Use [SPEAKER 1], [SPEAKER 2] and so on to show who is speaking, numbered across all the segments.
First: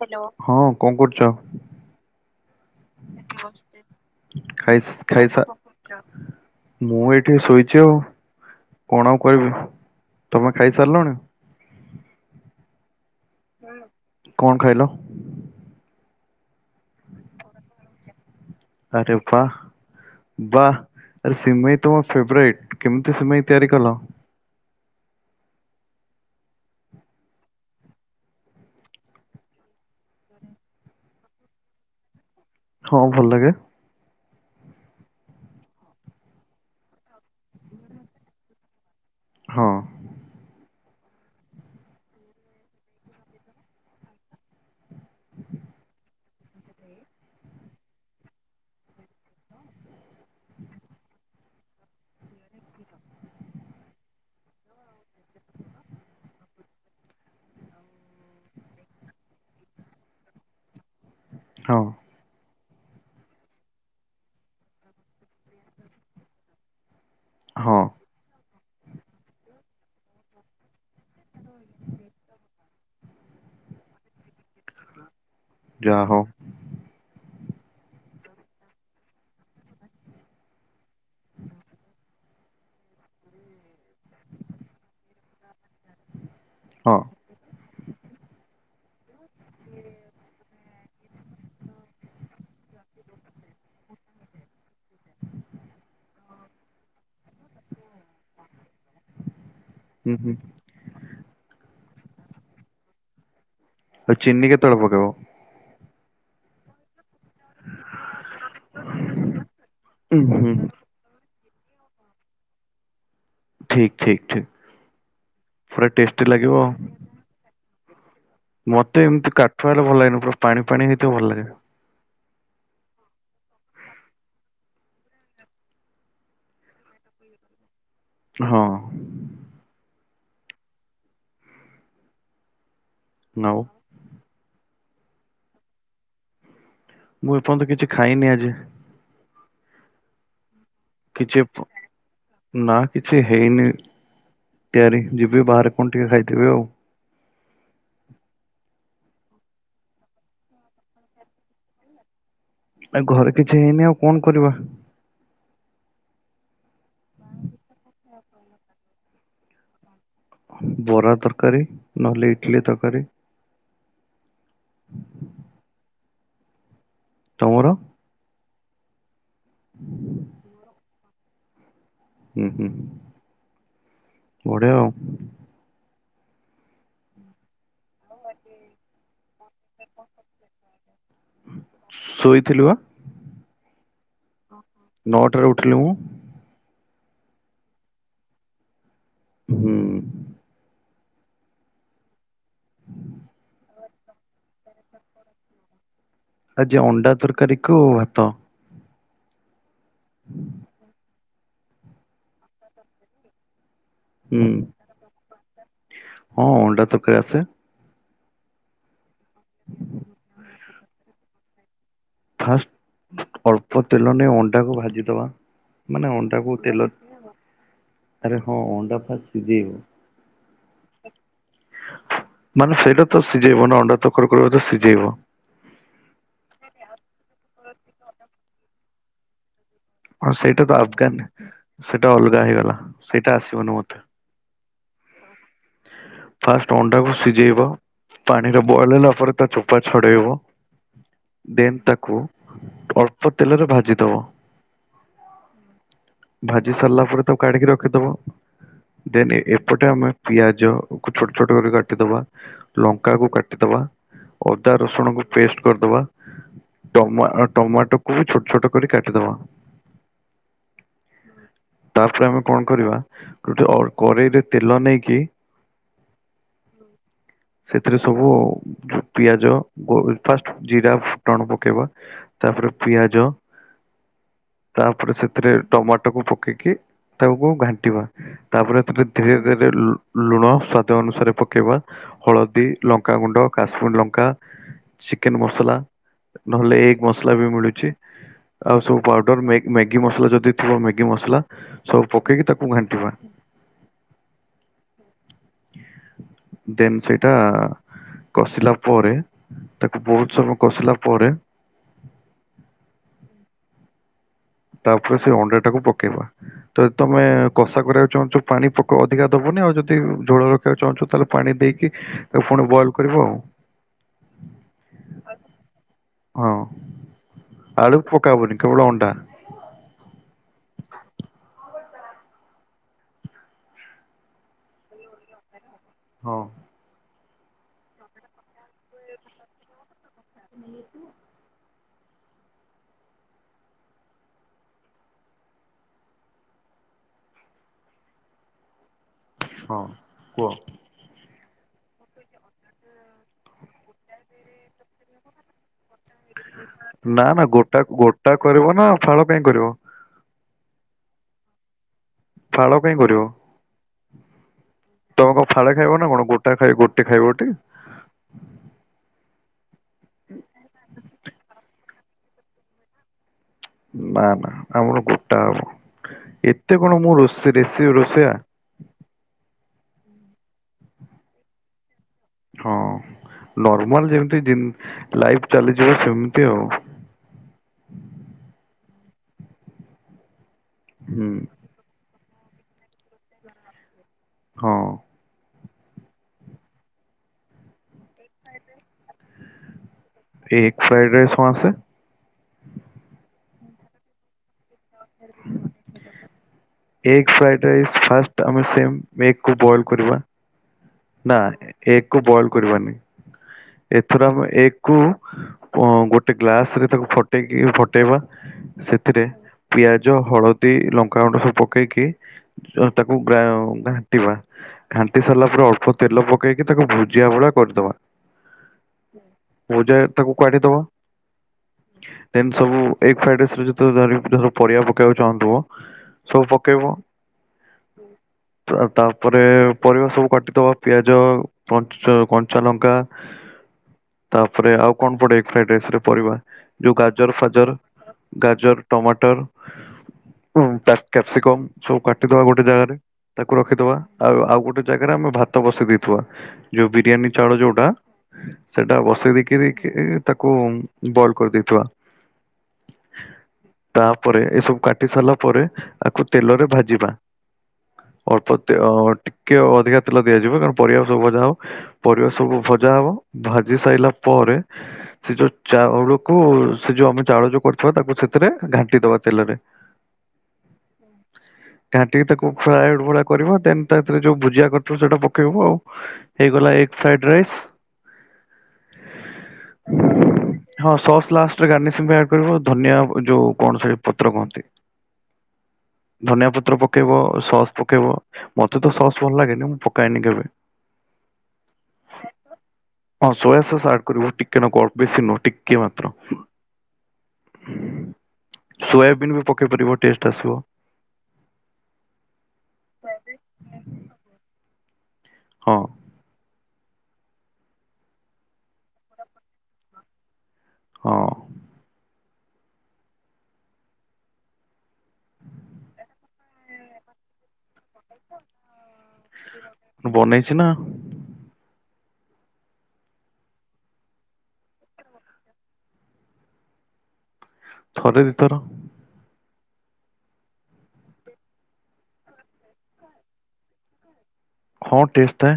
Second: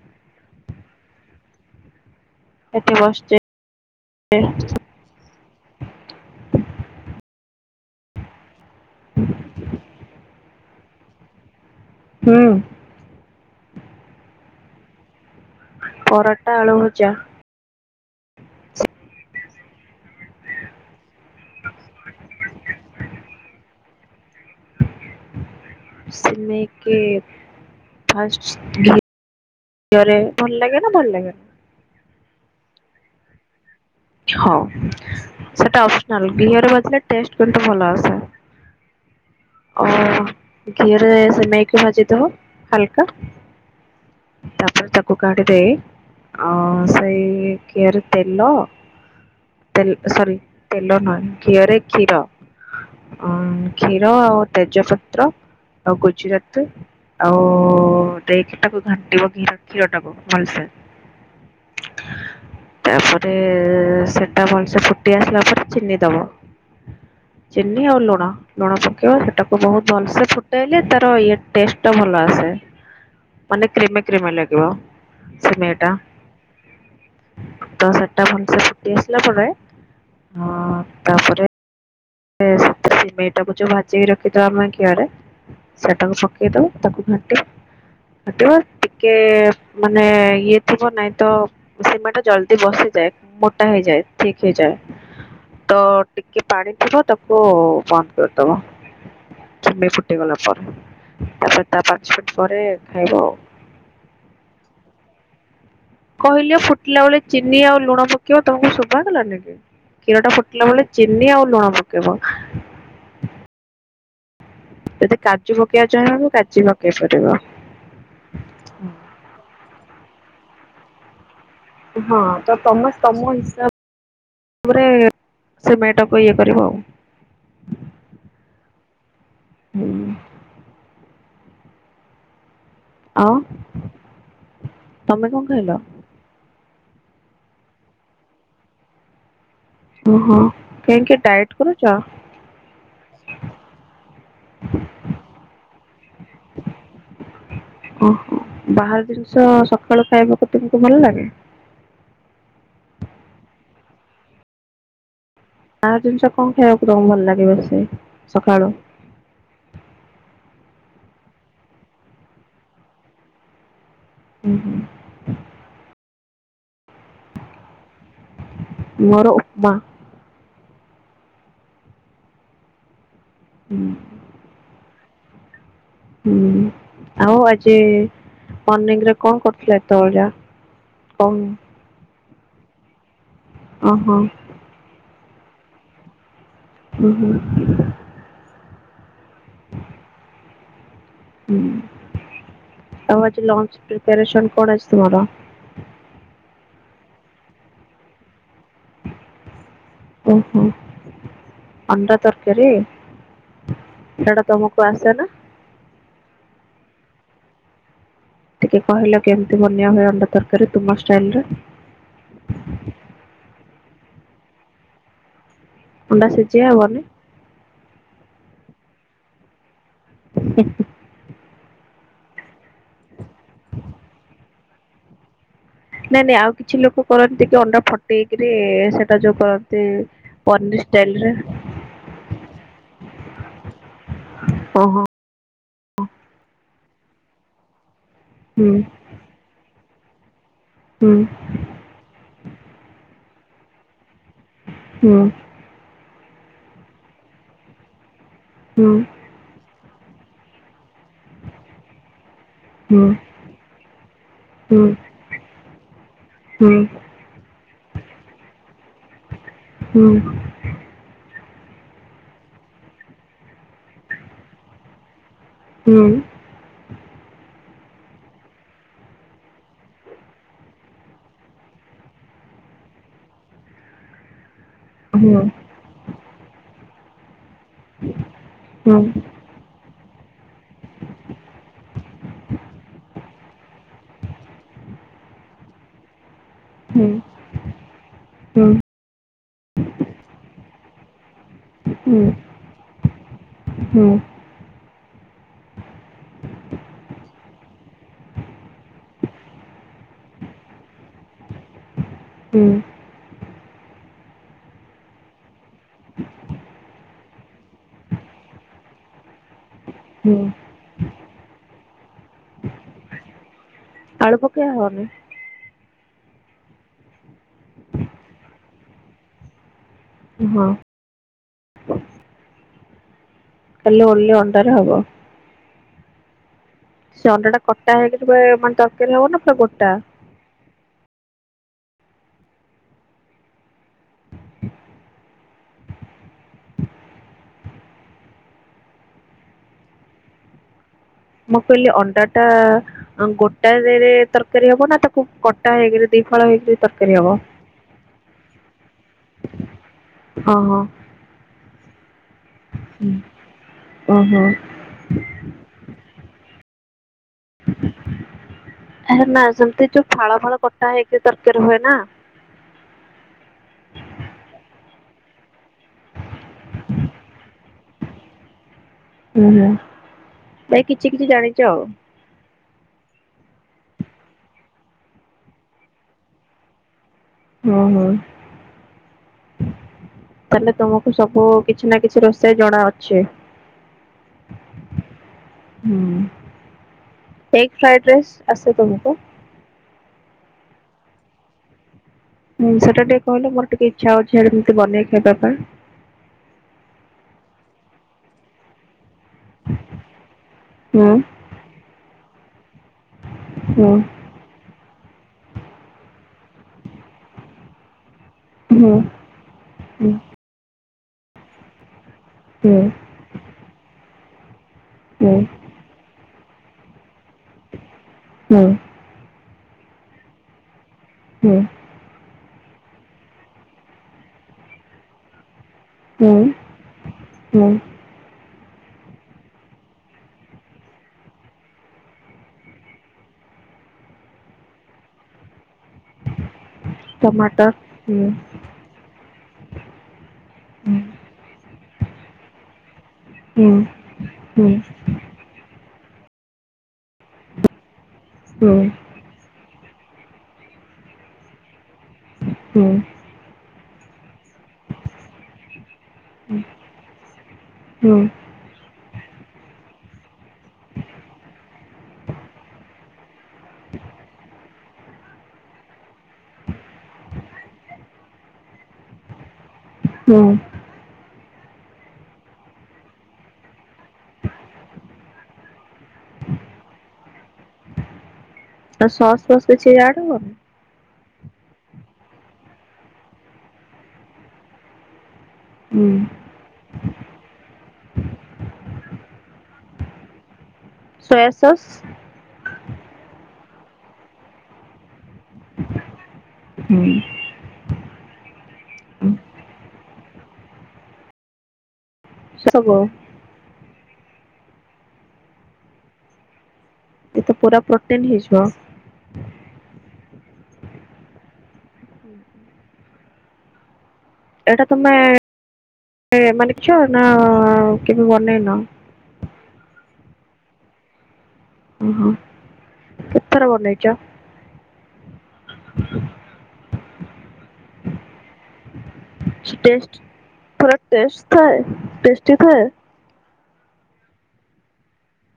[SPEAKER 1] Hello ହଁ କଣ କରୁଚ?
[SPEAKER 2] ଏଠି ବସିଛି
[SPEAKER 1] ଏନା ବସଚି ଖାଇ ଖାଇସା ମୁଁ ଏଇଠି ଶୋଇଚି ଆଉ। କଣ ଆଉ କଇବି ତମେ ଖାଇସାରିଲଣି?
[SPEAKER 2] ହୁଁ।
[SPEAKER 1] କଣ ଖାଇଲ?
[SPEAKER 2] ପରଟା ଆଳୁ ଭଜା।
[SPEAKER 1] ଆରେ ବା। ବା ଏ ସିମେଇ ତ ମୋ ଫେବରାଇଟ, କେମିତି ସିମେଇ ତିଆରି କଲ?
[SPEAKER 2] ଟିକେ ଫାଷ୍ଟ ଭ [unintelligible] କରେ ଭଲ ଲାଗେ ନା ଭଲ ଲାଗେନି।
[SPEAKER 1] ହଁ ଭଲ ଲାଗେ।
[SPEAKER 2] ହଁ ସେଟା ଅପସନାଲ ଘିଅ ରେ ଭାଜିଲେ ଟେଷ୍ଟ କିନ୍ତୁ ଭଲ ଆସେ।
[SPEAKER 1] ହଁ
[SPEAKER 2] ଅ ଘିଅରେ ସିମେଇ କୁ ଭାଜି ଦବ ହାଲକା ତାପରେ ତାକୁ କାଢି ଦେଇ ଅ ସେଇ ଘିଅରେ ତେଲ ତେଲ ସରି ତେଲ ନୁହେଁ ଘିଅରେ କ୍ଷୀର ଅଁ କ୍ଷୀର ଆଉ ତେଜପତ୍ର ଆଉ ଗୁଜୁରାତୁ ଆଉ ଦେଇକି ତାକୁ ଘାଣ୍ଟିବ ଘିର କ୍ଷୀର ଟାକୁ ଭଲସେ
[SPEAKER 1] ହଁ।
[SPEAKER 2] ତାପରେ ସେଟା ଭଲସେ ଫୁଟି ଆସିଲା ପରେ ଚିନି ଦବ
[SPEAKER 1] ହଁ
[SPEAKER 2] ଚିନି ଆଉ ଲୁଣ ଲୁଣ ପକେଇବ ସେଟାକୁ ବହୁତ ଭଲସେ ଫୁଟାଇଲେ ତାର ଇଏ ଟେଷ୍ଟ ଭଲ ଆସେ। ମାନେ କ୍ରିମି କ୍ରିମି ଲାଗିବ। ସିମେଇଟା
[SPEAKER 1] ଯାହା ହଉ
[SPEAKER 2] ତ ସେଟା ଭଲ ସେ ଫୁଟି ଆସିଲା ପରେ ତାପରେ ଏ ସିମେଇଟାକୁ ଯୋଉ ଭାଜିକି ରଖିଥିଆ ଆମେ ଘିଅରେ ସେଟାକୁ ପକେ ଇ ଦବା
[SPEAKER 1] ହଁ
[SPEAKER 2] ତାକୁ ଘାଣ୍ଟି ଘାଣ୍ଟିବା ଟିକେ ମାନେ ଇଏ ଥିବ ନାଇଁ ତ ସିମେ ଟା ଜଲ୍ଦି ବସି ଯାଏ ମୋଟା ହେଇଯାଏ ଥିକ ହେଇଯାଏ। ତ ଟିକେ ପାଣି ଥିବ ତାକୁ ବନ୍ଦ କରି ଦବ ଚିମୀ
[SPEAKER 1] ହୁଁ ହୁଁ
[SPEAKER 2] ଫୁଟିଗଲା ପରେ। ତାପରେ ତା ପାଞ୍ଚ ମିନିଟ୍ ପରେ ଖାଇବ ଆଉ।
[SPEAKER 1] ଆଉ ଚିନି କେତଳେ ପକେଇବ?
[SPEAKER 2] କହିଲ ଫୁଟିଲା ବେଳେ ଚିନି ଆଉ ଲୁଣ ପକେଇବ ତମକୁ ଶୁଭା ଗଲାନି କି
[SPEAKER 1] ଉଁ
[SPEAKER 2] କ୍ଷୀର ଟା
[SPEAKER 1] ହୁଁ
[SPEAKER 2] ଫୁଟିଲା ବେଳେ ଚିନି ଆଉ ଲୁଣ ପକେଇବ।
[SPEAKER 1] ଠିକ୍ ଠିକ୍ ଠିକ୍।
[SPEAKER 2] ତତେ କାଜୁ ପକେଇବା ଚାଁହବ କାଜୁ
[SPEAKER 1] ଆଉ
[SPEAKER 2] ପକେଇପାରିବ।
[SPEAKER 1] ମତେ ଏମିତି କାଠୁଆ ହେଲେ ଭଲ ଲାଗେନି ପୁରା ପାଣି ପାଣି ହେଇଥିବ ଭଲ ଲାଗେ।
[SPEAKER 2] ହଁ ତ ତମେ ତମ ହିସାବ ତାପରେ ସିମେଟାକୁ ଇଏ କରିବ ଆଉ।
[SPEAKER 1] ହ [inaudible] ହଁ।
[SPEAKER 2] ହୁଁ। ଆ
[SPEAKER 1] ଆଉ
[SPEAKER 2] ତମେ କଣ ଖାଇଲ?
[SPEAKER 1] ମୁଁ ଏପର୍ଯ୍ୟନ୍ତ କିଛି ଖାଇନି ଆଜି।
[SPEAKER 2] ଓ ହୋ।
[SPEAKER 1] କିଛି ପ-ନା କିଛି ହେଇନି। ତିଆରି ଯିବି ବାହାରେ କଣ ଟିକେ ଖାଇଦେବି ଆଉ।
[SPEAKER 2] ଓହୋ, ବାହାର ଜିନିଷ ସକାଳୁ ଖାଇବାକୁ ତୁମକୁ ଭଲ ଲାଗେ?
[SPEAKER 1] ଆ, ଘରେ କିଛି ହେଇନି ଆଉ କଣ କରିବା?
[SPEAKER 2] ବାହାର ଜିନିଷ କଣ ଖାଇବାକୁ ତୋମକୁ ଭଲ ଲାଗିବ ସେ ସକାଳୁ?
[SPEAKER 1] ବରା ତରକାରୀ ନହେଲେ ଇଟଲି ତରକାରୀ।
[SPEAKER 2] ହୁଁ। ହୁଁ।
[SPEAKER 1] ତୋମର?
[SPEAKER 2] ମୋର ଉପମା।
[SPEAKER 1] ଉଁ, ହୁଁ, ହୁଁ।
[SPEAKER 2] [unintelligible]
[SPEAKER 1] ବଢିଆ ଆଉ।
[SPEAKER 2] ହୁଁ, ଆଉ ଆଜି ମନିଙ୍ଗ ରେ କଣ କରୁଥିଲେ ଏତେବେଳ ଯା? [unintelligible]
[SPEAKER 1] ଶୋଇଥିଲି ବା
[SPEAKER 2] ଓ ହଁ।
[SPEAKER 1] ନଅଟାରେ ଉଠିଲି ମୁଁ।
[SPEAKER 2] ଓ ହଁ।
[SPEAKER 1] ହୁଁ।
[SPEAKER 2] ହ ହୁଁ, ଆଉ ଆଜି ଲଞ୍ଚ ପ୍ରିପାରେସନ୍ କଣ ଆଜି ତୁମର?
[SPEAKER 1] ଆଜି ଅଣ୍ଡା ତରକାରୀ କୁୁ ଭାତ।
[SPEAKER 2] ଓହୋ, ଅଣ୍ଡା ତରକାରୀ?
[SPEAKER 1] ହୁଁ
[SPEAKER 2] ସେଟା ତୋମକୁ ଆସେ ନା?
[SPEAKER 1] ହଁ ଅଣ୍ଡା ତରକାରୀ ଆସେ।
[SPEAKER 2] ଟିକେ କହିଲ କେମତି ବନିଆ ହୁଏ ଅଣ୍ଡା ତରକାରୀ ତୁମ ଷ୍ଟାଇଲ୍ ରେ?
[SPEAKER 1] ଫାଷ୍ଟ ଅଳ୍ପ ତେଲ ନେଇ ଅଣ୍ଡାକୁ ଭାଜିଦବା। ମାନେ
[SPEAKER 2] ଅଣ୍ଡା
[SPEAKER 1] ଅଣ୍ଡାକୁ
[SPEAKER 2] ସିଜା
[SPEAKER 1] ତେଲ
[SPEAKER 2] ହବନି?
[SPEAKER 1] ଆରେ ହଁ ଅଣ୍ଡା ଫା [inaudible] ସିଜେଇବ।
[SPEAKER 2] ହଁ, ହଁ।
[SPEAKER 1] ମାନେ ସେଇଟା ତ ସିଜେଇବ ନା ଅଣ୍ଡା ତ କଣ କରିବ ନା ତାକୁ ସିଜେଇବ।
[SPEAKER 2] ନାଇଁ ନାଇଁ ଆଉ କିଛି ଲୋକ କରନ୍ତି କି ଅଣ୍ଡା ଫଟେଇକିରି ସେଟା ଯୋଉ କରନ୍ ତି
[SPEAKER 1] ହଁ ସେଇଟା ତ
[SPEAKER 2] ପନିର୍ ଷ୍ଟାଇଲ୍
[SPEAKER 1] ଆଫଗାନ
[SPEAKER 2] ରେ।
[SPEAKER 1] ସେଇଟା ଅଲଗା ହେଇଗଲା। ସେଇଟା ଆସିବନି ମୋତେ।
[SPEAKER 2] ଓ ହଁ।
[SPEAKER 1] ଫାଷ୍ଟ ଅଣ୍ଡାକୁ ସିଜେଇବ ପାଣିରେ
[SPEAKER 2] ହଁ
[SPEAKER 1] ବଏଲ୍ ହେଲା ପରେ ତା ଚୋପା ଛଡେଇବ।
[SPEAKER 2] ହୁଁ।
[SPEAKER 1] ଦେନ୍ ତାକୁ ଅଳ୍ପ ତେଲରେ ଭାଜିଦବ।
[SPEAKER 2] ହଁ।
[SPEAKER 1] ଭାଜି ସାରିଲା ପରେ ତକୁ କାଢିକି ରଖିଦବ।
[SPEAKER 2] ହଁ।
[SPEAKER 1] ଦେନ୍ ଏ- ଏପଟେ ଆମେ ପିଆଜ କୁ ଛୋଟ ଛୋଟ କରି କାଟିଦବା।
[SPEAKER 2] ହୁଁ ହୁଁ
[SPEAKER 1] ଲଙ୍କା କୁ କାଟିଦବା, ଅଦା
[SPEAKER 2] ହୁଁ
[SPEAKER 1] ରସୁଣ କୁ ପେଷ୍ଟ କରିଦବା।
[SPEAKER 2] ହୁଁ
[SPEAKER 1] ଟମା- ଅ ଟମାଟୋ କୁ ଛୋଟ ଛୋଟ କରି କାଟିଦବା।
[SPEAKER 2] ହଁ।
[SPEAKER 1] ତାପରେ ଆମେ କଣ କରିବା ଗୋଟେ ଅ, କରେଇରେ ତେଲ ନେଇକି
[SPEAKER 2] ହୁଁ।
[SPEAKER 1] ସେଥିରେ ସବୁ ପିଆଜ ଫାଷ୍ଟ ଜିରା ଫୁଟଣ ପକେଇବା। ତାପରେ ପିଆଜ। ତାପରେ
[SPEAKER 2] ହୁଁ ହୁଁ
[SPEAKER 1] ସେଥିରେ ଟମାଟୋକୁ ପକେଇକି ତାକୁ ଘାଣ୍ଟି ଯିବା ତାପରେ ଧୀରେ ଧୀରେ ଲୁଣ ସ୍ଵାଦ ଅନୁସାରେ ପକେଇବା ହଳଦୀ ଲଙ୍କାଗୁଣ୍ଡ କାଶ୍ମୀର ଲଙ୍କା। ଚିକେନ୍‌ ମସଲା ନହେଲେ ଏଗ୍
[SPEAKER 2] ହୁଁ
[SPEAKER 1] ମସଲା ବି ମିଳୁଛି। ଆଉ ସବୁ ପାଉଡର ମ୍ୟାଗି ମସଲା ଯଦି ଥିବ ମ୍ୟାଗି ମସଲା ସବୁ ପକେଇକି ତାକୁ ଘାଣ୍ଟିବା।
[SPEAKER 2] ହୁଁ।
[SPEAKER 1] ଦେନ୍ ସେଇଟା କସିଲା ପରେ ତାକୁ ବହୁତ ସମୟ କସିଲା ପରେ
[SPEAKER 2] ହୁଁ।
[SPEAKER 1] ତାପରେ ସେ ଅଣ୍ଡା ଟାକୁ ପକେଇବା। ତ ତମ୍ ତମେ କଷା କରିବାକୁ ଚାହୁଁଛ ପାଣି ପକ ଅଧିକା ଦବନି। ଆଉ ଯଦି ଝୋଳ ରଖିବାକୁ ଚାହୁଁଛୁ ତାହେଲେ ପାଣି ଦେଇକି ତାକୁ ପୁଣି ବଏଲ୍ କରିବ ଆଉ।
[SPEAKER 2] ଆଳୁ ପକେଇ ହବନି।
[SPEAKER 1] ହଁ ଆଳୁ ପକାବନି କେବଳ ଅଣ୍ଡା।
[SPEAKER 2] ହଁ। ଖାଲି ଓନ୍‌ଲି ଅଣ୍ଡା ରେ ହବ।
[SPEAKER 1] ହଁ।
[SPEAKER 2] ସେ ଅଣ୍ଡା ଟା କଟା ହେଇକି ଯେତେଳେ ମାନେ ତରକାରୀ ହବ ନା ପୁରା ଗୋଟା?
[SPEAKER 1] କାଲି ଆସିବୁ? ହଁ କୁହ?
[SPEAKER 2] ମୁଁ କହିଲି ଅଣ୍ଡା ଟା ଗୋଟାରେ ତରକାରୀ ହବ ନା ତାକୁ କଟା ହେଇକିରି ଦି ଫାଳ ହେଇକିରି ତରକାରୀ
[SPEAKER 1] ନା
[SPEAKER 2] ହବ
[SPEAKER 1] ନା ଗୋଟା ଗୋଟା କରିବ ନା ଫାଳ ପାଇଁ କରିବ?
[SPEAKER 2] ହଁ ହଁ।
[SPEAKER 1] ଫାଳ କାଇଁ କରିବ?
[SPEAKER 2] ଓହୋ।
[SPEAKER 1] ତମେ କଣ ଫାଳେ ଖାଇବ ନା କଣ ଗୋଟା ଖାଇ ଗୋଟେ ଖାଇବ ଟି।
[SPEAKER 2] ଏ ନା ସେମିତି ଯୋଉ ଫାଳ ଫାଳ କଟା ହେଇକି ତରକାରୀ ହୁଏ ନା।
[SPEAKER 1] ନା ନା ଆମର ଗୋଟା ହବ ଏତେ କଣ ମୁଁ ରୋଷେଇରେଷେଇ ରୋଷେଇଆ?
[SPEAKER 2] ହୁଁ ହୁଁ ଭାଇ କିଛି କିଛି ଜାଣିଚ ଆଉ।
[SPEAKER 1] ହଁ ନର୍ମାଲ ଯେମିତି ଦିନ୍ ଲାଇଫ୍ ଚାଲିଯିବ ସେମିତି ଆଉ।
[SPEAKER 2] ହୁଁ ହୁଁ ତାହେଲେ ତୁମକୁ
[SPEAKER 1] ହୁଁ
[SPEAKER 2] ସବୁ କିଛି ନା କିଛି ରୋଷେଇ ଜଣା ଅଛି।
[SPEAKER 1] ହଁ।
[SPEAKER 2] ହୁଁ ଏଗ୍ ଫ୍ରାଏ ରାଇସ୍‌ ଆସେ ତୁମକୁ?
[SPEAKER 1] ଏ ଫ୍ରାଇଡ୍‌ ରାଇସ୍‌ ହଁ ଆସେ।
[SPEAKER 2] ହୁଁ ସେଟା ଟିକେ କହିଲେ ମୋର ଟିକେ ଇଚ୍ଛା ଅଛି ଏମିତି ବନେଇ ଖାଇବା ପାଇଁ।
[SPEAKER 1] ଏଗ୍ ଫ୍ରାଏଡ୍‌ ରାଇସ୍‌ ଫାଷ୍ଟ ଆମେ ସେମ୍ ଏଗ୍ କୁ ବଏଲ୍ କରିବା।
[SPEAKER 2] ହୁଁ।
[SPEAKER 1] ନା ଏଗ୍ କୁ ବଏଲ୍ କରିବାନି
[SPEAKER 2] ହୁଁ
[SPEAKER 1] ଏଥର ଆମେ ଏ ହୁଁ ଙ୍କ ଗୋଟେ ଗ୍ଲାସ୍ ରେ ତାକୁ ଫ ଫଟେଇକି ଫଟେଇବା
[SPEAKER 2] ହୁଁ
[SPEAKER 1] ସେଥିରେ
[SPEAKER 2] ହୁଁ
[SPEAKER 1] ପିଆଜ ହଳ ଦି ଲଙ୍କା ଗୁଣ୍ଡ ସବୁ ପକେଇକି
[SPEAKER 2] ହୁଁ
[SPEAKER 1] ତ ତାକୁ ଗ୍ରାଉ ଟିବା ଘାଣ୍ଟି
[SPEAKER 2] ହୁଁ
[SPEAKER 1] ସାର୍ଲା ପରେ ଅଳ୍ପ ତେଲ ପକେଇକି ତାକୁ ଭୁଜିଆ ଭଳିଆ କର୍ଦବା।
[SPEAKER 2] ହୁଁ
[SPEAKER 1] ଭଜା ତାକୁ କାଢି ଦବା
[SPEAKER 2] ହୁଁ।
[SPEAKER 1] ଯେନ୍ତି ସବୁ ଏଗ୍ ଫ୍ରାଇଡ୍ ଧରିତ୍ର ସବୁ ପରିବା ପକବାକୁ ଚାହୁଁଥିବ
[SPEAKER 2] ହୁଁ
[SPEAKER 1] ସବୁ ପକେଇବ
[SPEAKER 2] ହୁଁ
[SPEAKER 1] ତା ତାପରେ ପରିବା ସବୁ କାଟିଦବା ପିଆଜ ପଞ୍ଚା କଞ୍ଚା ଲଙ୍କା। ତାପରେ ଆଉ କଣ ପଡେ ଏଗ୍ ଫ୍ରାଇଡ୍ ରାଇସ୍ ରେ ପରିବା ଯୋଉ ଗାଜର୍
[SPEAKER 2] ଟମାଟର
[SPEAKER 1] ଫାଜର୍
[SPEAKER 2] ହୁଁ
[SPEAKER 1] ଗାଜର୍ ଟମାଟର୍ [unintelligible]
[SPEAKER 2] ହୁଁ
[SPEAKER 1] କ୍ୟାପସିକମ୍ ସବୁ କାଟିଦବା ଗୋଟେ ଜାଗାରେ ତାକୁ
[SPEAKER 2] ହୁଁ
[SPEAKER 1] ରଖିଦବା ଆଉ ଆଉ
[SPEAKER 2] ହୁଁ
[SPEAKER 1] ଗୋଟେ ଜାଗାରେ ଆମେ ଭାତ ବସେଇ ଦେଇଥିବା ଯୋଉ ବିରିୟାନୀ ଚାଉଳ ଯୋଉଟା ସେଟା
[SPEAKER 2] ହୁଁ
[SPEAKER 1] ବସେଇ ଦେଇକିରି କି ତାକୁ ବଲ୍ କରିଦେଇଥିବା।
[SPEAKER 2] ହୁଁ।
[SPEAKER 1] ତାପରେ ଏସବୁ କାଟି ସାର୍ଲା ପରେ ତାକୁ ତେଲରେ ଭାଜିବା
[SPEAKER 2] ହୁଁ
[SPEAKER 1] ଅଳ୍ପ ତେ ଅ ଟି କିଏ ଅଧିକା ତେଲ ଦିଆଯିବ କାରଣ ପରିବା ସବୁ ଭଜା ହବ ପରିବା ସବୁ ଭଜା ହବ। ଭାଜି ସାଇଲା ପରେ
[SPEAKER 2] [unintelligible]
[SPEAKER 1] ସେ ଯୋଉ ଚାଉଳକୁ ସେ ଯୋଉ ଆମେ ଚାଉଳ ଯୋଉ କରିଥିବା ତାକୁ ସେଥିରେ ଘାଣ୍ଟି ଦବା ତେଲରେ
[SPEAKER 2] ହୁଁ।
[SPEAKER 1] କାଟିକି ତାକୁ ଫ୍ରାଏଡ୍ ଭଳିଆ କରିବ ଦେନ୍ ତା ଥିରେ ଯୋଉ ଭୁଜିଆ କ ତୁ ସେଟା ପକେଇବୁ ଆଉ ହେଇଗଲା ଏଗ୍ ଫ୍ରାଇଡ୍ ରାଇସ୍।
[SPEAKER 2] ଆଉ ଶସ୍ ଫସ୍ କିଛି ଆଣୁ।
[SPEAKER 1] ହଁ ସସ୍ ଲାଷ୍ଟ୍ରେ ଗାନେସିନ୍ ବାହାର କରିବ ଧନିଆ ଯୋଉ କଣ ସେ ପତ୍ର କହନ୍ତି?
[SPEAKER 2] ହୁଁ।
[SPEAKER 1] ଧନିଆ ପତ୍ର ପକେଇବ ସସ୍ ପକେଇବ ମତେ ତ ସସ୍ ଭଲ୍ ଲାଗେନି। ପକାଇନି କେବେ।
[SPEAKER 2] Soya sauce.
[SPEAKER 1] ହଁ ସୋୟା ସସ୍ ଆଗୁରୁ ଟିକେ ନାକୁ ଅଳ୍ପେ ବେଶୀ ନୁହେଁ। ଟିକେ ମାତ୍ର।
[SPEAKER 2] ହୁଁ।
[SPEAKER 1] ସୋୟାବିନ୍ ବି ପକେଇ ପାରିବ ଟେଷ୍ଟେ ଆସିବ।
[SPEAKER 2] ସେ ସବୁ ହବ।
[SPEAKER 1] ହଁ।
[SPEAKER 2] ଏତ ପୁରା ପ୍ରୋଟିନ୍ ହେଇଯିବ।
[SPEAKER 1] ହଁ।
[SPEAKER 2] ଏଇଟା ତୁମେ ଏ ମାନିଚ ନା ଅଁ କିନ୍ତୁ ବନେଇନ?
[SPEAKER 1] ବନେଇଚୁ ନା।
[SPEAKER 2] କେଥର ବନେଇଚ? [unintelligible]
[SPEAKER 1] ଥରେ ଦି ଥର।
[SPEAKER 2] ଟେଷ୍ଟ୍ ପୁରା ଟେଷ୍ଟ୍ ଥାଏ ଟେଷ୍ଟି ଥାଏ?
[SPEAKER 1] ହଁ ଟେଷ୍ଟ୍ ଥାଏ।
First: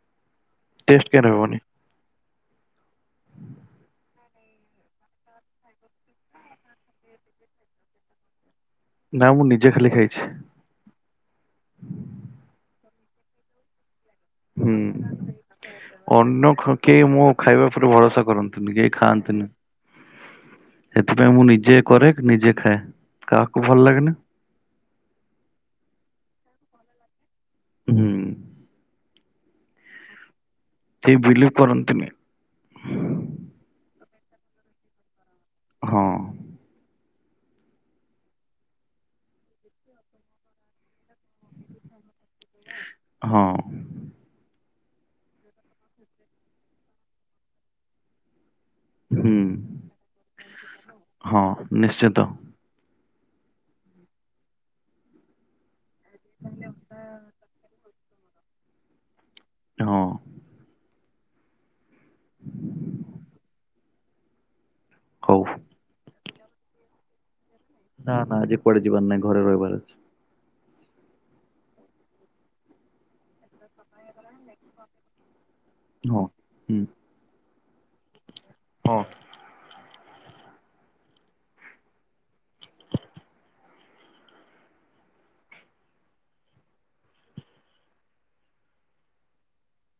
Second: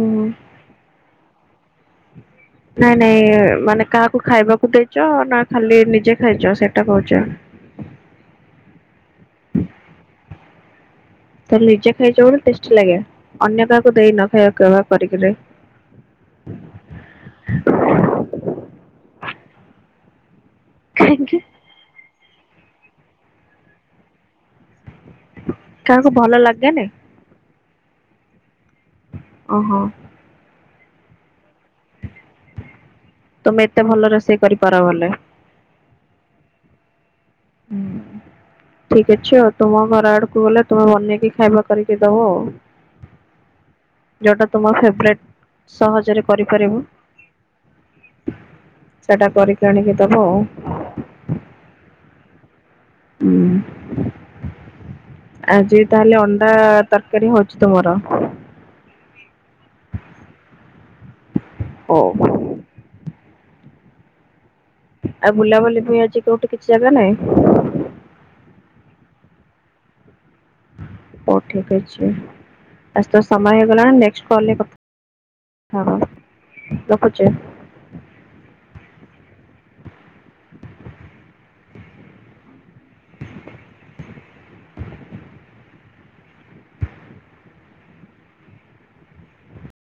[SPEAKER 2] ଉଁ ହୁଁ।
[SPEAKER 1] ସ୍କାନ ହେବନି।
[SPEAKER 2] ନାଇଁ ନାଇଁ ମାନେ କାହାକୁ ଖାଇବାକୁ ଦେଇଛ ନା ଖାଲି ନିଜେ ଖାଇଛ ସେଇଟା କହୁଛି।
[SPEAKER 1] ନା ମୁଁ ନିଜେ ଖାଲି ଖାଇଛି।
[SPEAKER 2] ଖାଲି ନିଜେ ଖାଇଛ ବୋଲି ଟେଷ୍ଟି ଲାଗେ ଅନ୍ୟ କାହାକୁ ଦେଇନ। ଖାଇବାକୁ
[SPEAKER 1] ହୁଁ।
[SPEAKER 2] ବ୍ୟବହାର କରିକିରି?
[SPEAKER 1] ଅନ୍ୟ ଖ କେହି ମୋ ଖାଇବା ଉପରେ ଭରସା କରନ୍ତିନି କେହି ଖାଆନ୍ତିନି। ସେଥିପାଇଁ
[SPEAKER 2] କାହିଁକି
[SPEAKER 1] ମୁଁ ନିଜେ କରେ ନିଜେ ଖାଏ କାହାକୁ ଭଲ ଲାଗେନି।
[SPEAKER 2] କାହାକୁ ଭଲ ଲାଗେନି?
[SPEAKER 1] ହୁଁ।
[SPEAKER 2] ଅ ହଁ।
[SPEAKER 1] କେହି ବିଲିଭ କରନ୍ତିନି।
[SPEAKER 2] ତମେ ଏତେ ଭଲ ରୋଷେଇ କରିପାର ବୋଲି।
[SPEAKER 1] ହଁ।
[SPEAKER 2] ହୁଁ। ଠିକ୍ ଅଛି ଆଉ ତୁମ ଘର ଆଡକୁ ଗଲେ ତୁମେ ବନେଇକି ଖାଇବା କରିକି ଦବ ଆଉ।
[SPEAKER 1] ହଁ।
[SPEAKER 2] ଯୋଉଟା ତୁମ ଫେବରେଟ ସହଜରେ କରିପାରିବ। ସେଟା
[SPEAKER 1] ହୁଁ
[SPEAKER 2] କରିକି ଆଣିକି ଦବ ଆଉ।
[SPEAKER 1] ହଁ ନିଶ୍ଚିତ।
[SPEAKER 2] ହୁଁ ଆଜି ତାହେଲେ ଅଣ୍ଡା ତରକାରୀ ହଉଛି ତୁମର।
[SPEAKER 1] ହଁ।
[SPEAKER 2] ହଉ। ଆଉ
[SPEAKER 1] ହଉ
[SPEAKER 2] ବୁଲାବୁଲି ପାଇଁ ଆଜି କୋଉଠି କିଛି ଜାଗା ନାହିଁ?
[SPEAKER 1] ନା ନା ଆଜି କୁଆଡେ ଯିବାର ନାଇ ଘରେ ରହିବାର ଅଛି।
[SPEAKER 2] ହଉ ଠିକ ଅଛି। ଆଜି ତ ସମୟ ହେଇଗଲାଣି ନେକ୍ସଟ୍ କଲରେ କଥ୍ ଥା ହବା।
[SPEAKER 1] ହଁ ହୁଁ।
[SPEAKER 2] ରଖୁଛି।
[SPEAKER 1] ହଁ।